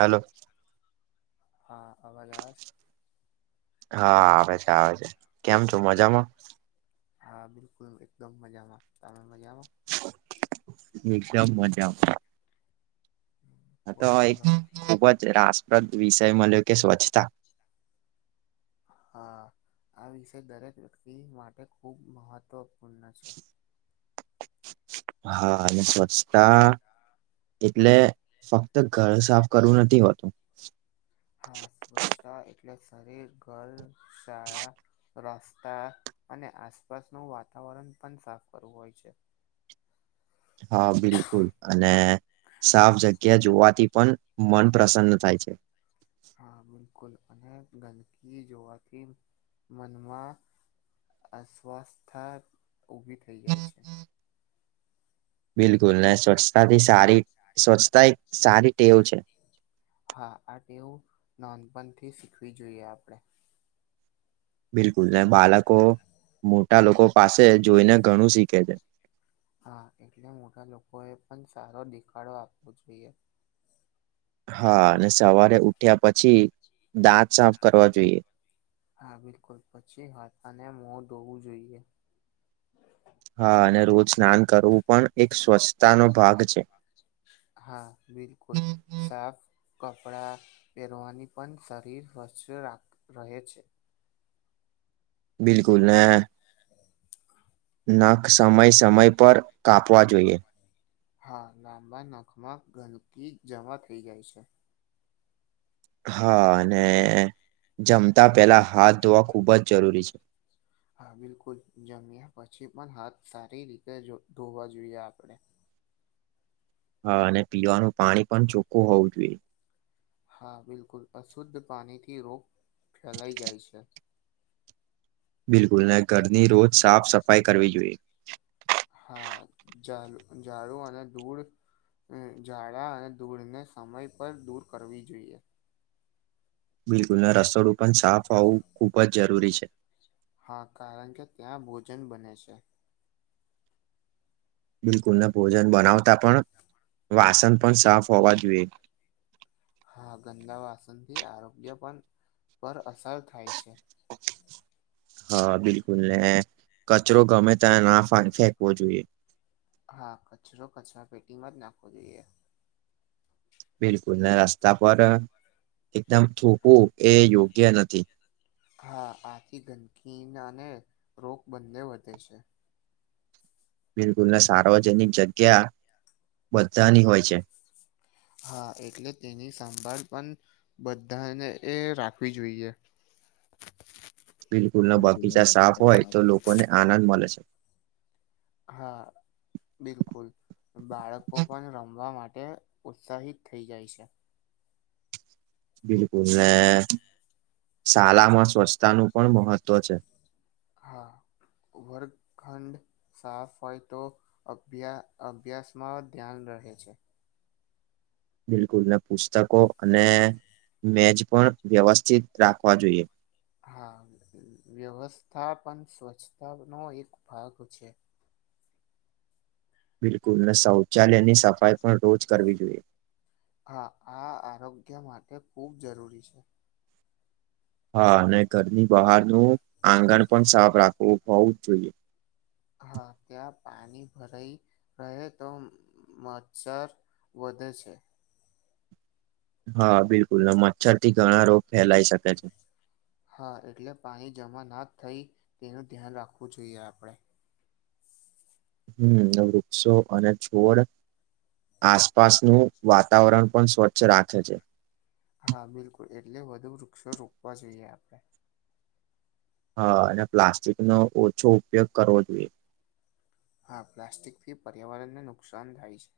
Hello હા અવાજ આવાજ હા આવે છે આવે છે કેમ છો મજામાં હા બિલકુલ એકદમ મજામાં તમે મજામાં એકદમ મજા હ તો બોલો એક બોલો ખુબ જ રાસપ્રદ વિષય મળ્યો કે સ્વચ્છતા હ આ વિષય દરેક વ્યક્તિ માટે ખૂબ મહત્વપૂર્ણ છે હા અને સ્વસ્તા એટલે ફક્ત ઘર સાફ કરવું નથી હોતું હા સ્વચ્છતા એટલે શરીર ગર્લ શાળા રસ્તા અને આસપાસનું વાતાવરણ પણ સાફ કરવું હોય છે હા બિલકુલ અને સાફ જગ્યા જોવાથી પણ મન પ્રસન્ન થાય છે હા બિલકુલ અને ગંદકી જોવાથી મનમાં અસ્વાસ્થા ઉભી થઈ જાય છે બિલકુલ ને સ્વચ્છતા થી સારી સ્વચ્છતા એક સારી ટેવ છે હા આ ટેવું નોંધપણથી શીખવી જોઈએ આપણેે બિલકુલ બાળકો મોટા લોકો પાસે જોઈને ઘણું શીખે છે હા એટલે મોટા લોકો એ પણ સારો દેખાડો આપવો જોઈએ હા અને સવારે ઉઠ્યા પછી દાંત સાફ કરવા જોઈએ હા બિલકુલ પછી હાથાને મોં ધોવું જોઈએ હા અને રોજ સ્નાન કરવું પણ એક સ્વસ્થ હા બિલકુલ સાફ કપડાં પહેરવાની પણ શરીર સ્વચ્થ રાખ રહે છે બિલકુલ ને હ નખ સમય સમય પર કાપવા જોઈએ હા લાંબા નખમાં ગલકી જમા થઈ જાય છે હા અને જમતા પેલા હાથ ધોવા ખુબ જ જરૂરી છે હા બિલકુલ જમ્યા પછી પણ હાથ સારી રીતે ધોવા જોઈએ આપણેે હા અને પીવાનું પાણી પણ ચોખ્ખું હોવું જોઈએ હા બિલકુલ અશુદ્ધ પાણીથી રોગ ફેલાઈ જાય છે બિલકુલ ના ઘરની રોજ સાફ સફાઈ કરવી જોઈએ હા ઝા ઝાડુ અને દૂળ જાળા અને ધુળને સમય પર દૂર કરવી જોઈએ બિલકુલ ને રસોડું પણ સાફ હોવું ખુબ જ જરૂરી છે. હા કારણ કે ત્યાં ભોજન બને છે. બિલકુલ ને ભોજન બનાવતા પણ વાસન પણ સાફ હોવા જોએ હા ગંદા વાસનથી આરોગ્ય પણ પર અસર થાય છે. હા બિલકુલ ને કચરો ગમે તા ના ફા ફેંકવો જોએ હા કચરો કચરા પેટીમાં જ નાખવો જોઈએ બિલકુલ ને રસ્તા પર એકદમ થૂકું એ યોગ્ય નથી હા આથી ગંદકીનાને રોગ બંને વધે છે. બિલકુલ ને સાર્વજનિક જગ્યા બધાની હોય છે. હા એટલે તેની સાંભળ પણ બધાને એ રાખવી જોઈએ બિલકુલ ન બગીચા સાફ હોય તો લોકોને આનંદ મલે છે. હા. બિલકુલ બાળકો પણ રમવા માટે ઉત્સાહિત થઈ જાય છે. બિલકુલ ને શાલામાં સ્વચ્છતા નું પણ મહત્વ છે. હા વગૅર્ખંડ સાફ હોય તો અભ્યા અભ્યાસમાં ધ્યાન રહે છે. બિલકુલ ને પુસ્તકો અને મેજ પણ વ્યવસ્થિત રાખવા જોઈએ હા વ્યવસ્થાપન સ્વચ્છતા નો એક ભાગ છે. બિલકુલ ને શૌચાલયની સફાઈ પણ રોજ કરવી જોઈએ હા આ આરોગ્ય માટે ખૂબ જરૂરી છે. હા અને ઘરની બહારનું આંગણ પણ સાફ રાખવું હોવું જ જોઈએ હા તયા પાણી ભરાય રહે તો મચછર વધે છે. હા બિલકુલ મચ્છર થી ઘણા રોગ ફેલાઈ શકે છે. હા એટલે પાણી જમા ના થઈ તેનું ધ્યાન રાખવું જોઈએ આપડે હમ વૃક્ષો અને છોડ આસપાસનું વાતાવરણ પણ સ્વચ્છ રાખે છે. હા બિલકુલ એટલે વધુ વૃક્ષો રોપવા જોઈએ આપડે હા અને પ્લાસ્ટિકનો ઓછો ઉપયોગ કરવો જોએ હા પ્લાસ્ટિકથી પર્યાવરણને નુકસાન થાય છે.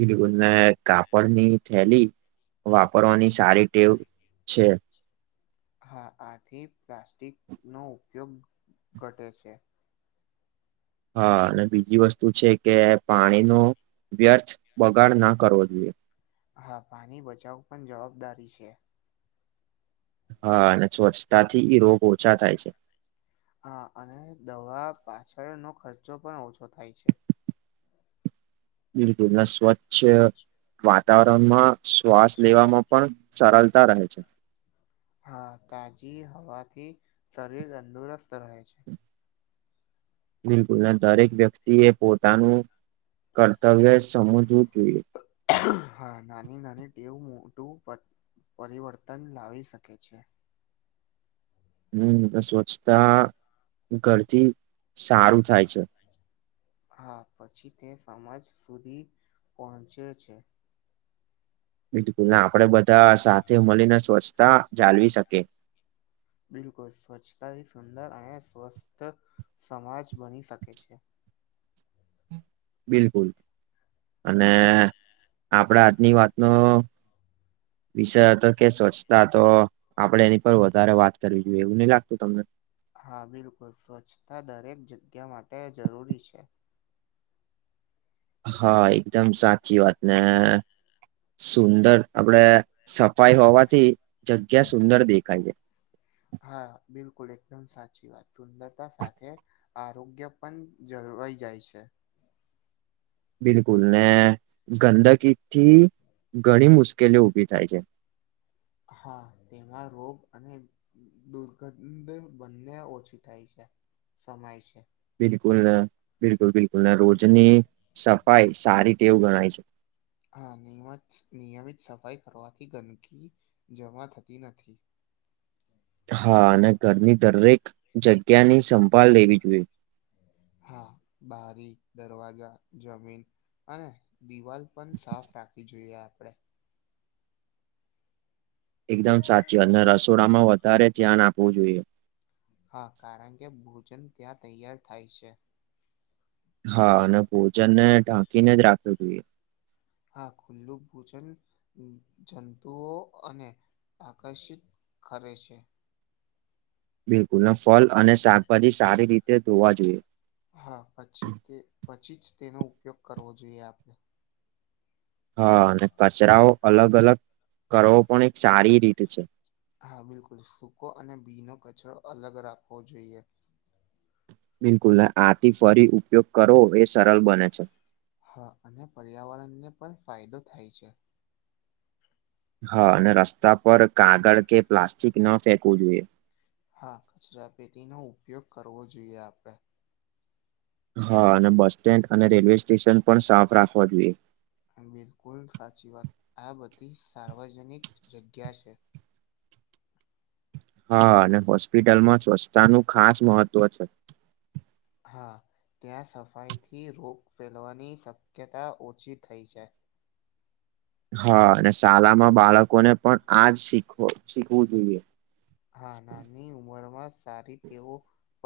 બિલકુલ ને કાપડની થેલી વાપરવાની સારી ટેવ છે. હા આથી પ્લાસ્ટિકનો ઉપયોગ ઘટે છે. હા અને બીજી વસ્તુ છે, કે પાણીનો વ્યર્થ બગાડ ના કરવો જોઈએ હા પાણી બચાવ પણ જવાબદારી છે. હ અને સ્વચતાથી રોગ ઓછા થાય છે. હા અને દવા પાછળનો ખર્ચો પણ ઓછો થાય છે. બિલકુલને સ્વચ્છ વાતાવરણમાં શ્વાસ લેવામાં પણ સરલતા રહે છે. હા તાજી હવાથી શરીર તંદુરસ્ત રહે છે. બિલકુલ દરેક વ્યક્તિ એ પોતાનું કર્તવ્ય સમજવું જોઈએ હા નાની નાની ટેવ મોટું પ પરિવર્તન લાવી શકે છે. હમ સ્વચ્છતા ઘરથી સારું થાય છે. હા પછી તે સમજ સુધી પહોંચે છે. બિલકુલને આપડે બધા સાથે મળીને સ્વચ્છતા જાલવી શકીએ બિલકુલ સ્વચ્છતાથી સુંદર અને સ્વસ્થ સમાજ બની શકે છે. બિલકુલ અને આપડે આજની વાતનો વિષય હતો કે સ્વચ્છતા ત આપડે એની પર વધારે વાત કરવી જોઈએ એવું નહી લાગતું તમને. હા બિલકુલ સ્વચ્છતા દરેક જગ્યા માટે જરૂરી છે. હા એકદમ સાચી વાત ને સુંદર આપડે. સફાઈ હોવાથી જગ્યા સુંદર દેખાય છે. હા બિલકુલ એકદમ સાચી વાત સુંદરતા સાથે. આરોગ્ય પણ જળવાઈ જાય છે. બિલકુલ ને ગંદકી થી ઘણી મુશ્કેલીઓ ઉભી થાય છે. હા તેમાં રોગ અને. દુર્ઘંધ બંને ઓછી થાય છે સમય છે. બિલકુલ બિલકુલ બિલકુલ રોજની સફાઈ સારી વું ગણાય છે. હા નિયમત નિયમિત સફાઈ કરવાથી ગંદકી જમા થતી નથી. હા અને ઘરની દરેક જગ્યા ની સંભાળ લેવી જોઈએ. હા બારી દરવાજા જમીન અને દિવાલ પણ સાફ રાખવી જોઈએ આપણે એકદમ સાચી અને રસોડામાં વધારે ધ્યાન આપવું જોઈએ. હા કારણ કે ભોજન ત્યાં તૈયાર થાય છે. હા અને ભોજનને ઢાંકીને જ રાખવી જોઈએ. હા ખુલ્લું ભોજન જંતુઓ અને આકર્ષિત કરે છે. બિલકુલ ફળ અને શાકભાજી સારી રીતે ધોવા જોઈએ. હા પછી તે પછી જ તેનો ઉપયોગ કરવો જોઈએ આપણે. હા અને કચરાઓ અલગ અલગ કરવો પણ એક સારી રીત છે. હા બિલકુલ સૂકો અને બી નો કચરો અલગ રાખવો જોઈએ. બિલકુલ આથી ફરી ઉપયોગ કરો એ સરળ બને છે. હા અને પર્યાવરણને પણ ફાયદો થાય છે. હા અને રસ્તા પર કાગળ કે પ્લાસ્ટિક ન ફેંકવું જોઈએ. હા કચરાપેટીનો ઉપયોગ કરવો જોઈએ આપણે. હા અને બસ સ્ટેન્ડ અને રેલવે સ્ટેશન પણ સાફ રાખવા જોઈએ. બિલકુલ સાચી વાત આ બધી સાર્વજનિક જગ્યા છે. હા અને હોસ્પિટલમાં સ્વચ્છતા નું ખાસ મહત્વ છે. હા ત્યાં સફાઈથી રોગ ફેલવાની શક્યતા ઓછી થઈ છે. હા અને શાળામાં બાળકોને પણ આજ શીખ શીખવું જોઈએ. હા નાની ઉંમર માં સારી તેવ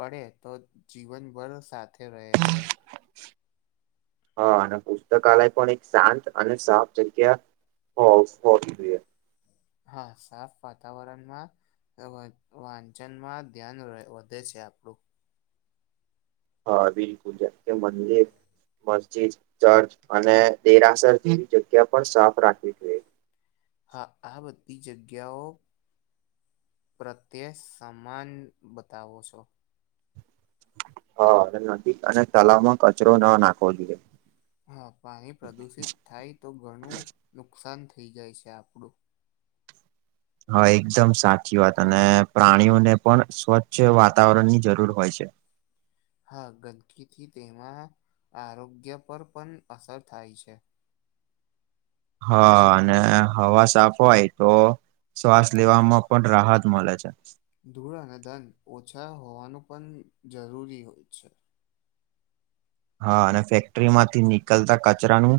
પડે તો જીવનભર સાચ તે રહે છે હા અને પુસ્તકાલય પણ એક શાંત અને સાફ જગ્યા. હ સ્પોટ હા સાફ વાતાવરણમાં. વાંચનમાં ધ્યાન વધે છે આપણું. હા બિલકુલ જા મને. મસ્જિદ ચર્ચ અને દેરાસર જેવી જગ્યા પણ સાફ રાખવી જોઈએ. હા આ બધી જગ્યાઓ. પ્રત્યે સમાન બતાવો છો. હા નથી અને તલાવમાં કચરો ન નાખવો જોઈએ. હા પાણી પ્રદુષિત થાય તો ઘણું નુકસાન થઈ જાય છે આપણું. હા એકદમ સાચી વાત અને પ્રાણીઓને પણ સ્વચ્છ વાતાવરણ ની જરૂર હોય છે. હા ગંદકીથી તેમાં આરોગ્ય પર પણ અસર થાય છે. હા અને હવા સાફ હોય તો. શ્વાસ લેવામાં પણ રાહત મળે છે. ધૂળ અને દંડ ઓછા હોવાનું પણ જરૂરી હોય છે. હા અને ફેક્ટરી માંથી નીકલતા કચરાનું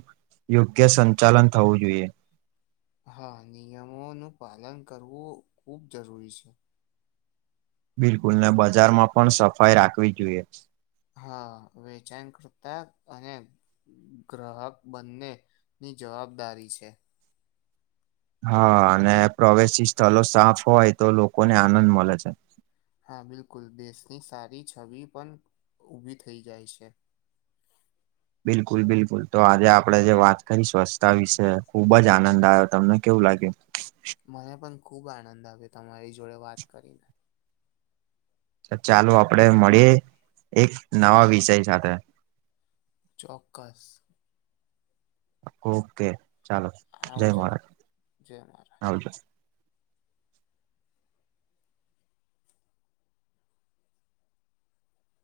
યોગ્ય સંચાલન થવું જોઈએ. હા, નિયમોનું પાલન કરવું ખુબ જરૂરી છે. બિલકુલ ને બજારમાં પણ સફાઈ રાખવી જોઈએ. હા, વેચાણ કરતા અને ગ્રાહક બંને ની જવાબદારી છે. હા, અને પ્રવેશી સ્થલ સાફ હોય તો લોકોને આનંદ મલે છે. હા, બિલકુલ દેશની સારી છબિ પણ ઊભી થઈ જાય છે. બિલકુલ બિલકુલ તો આજે આપડે જે વાત કરી સ્વચ્છતા વિશે ખુબ જ આનંદ આયો તમે. કેવું લાગે? મને પણ ખુબ આનંદ આવ્યો તમારી જોડે વાત કરીને. તે ચાલો આપડે મળીએ એક નવા વિષય સાથે. ચોક્કસ. ઓકે ચાલો. જય આવજો મહારાજ. જય મહારાજ આવજો.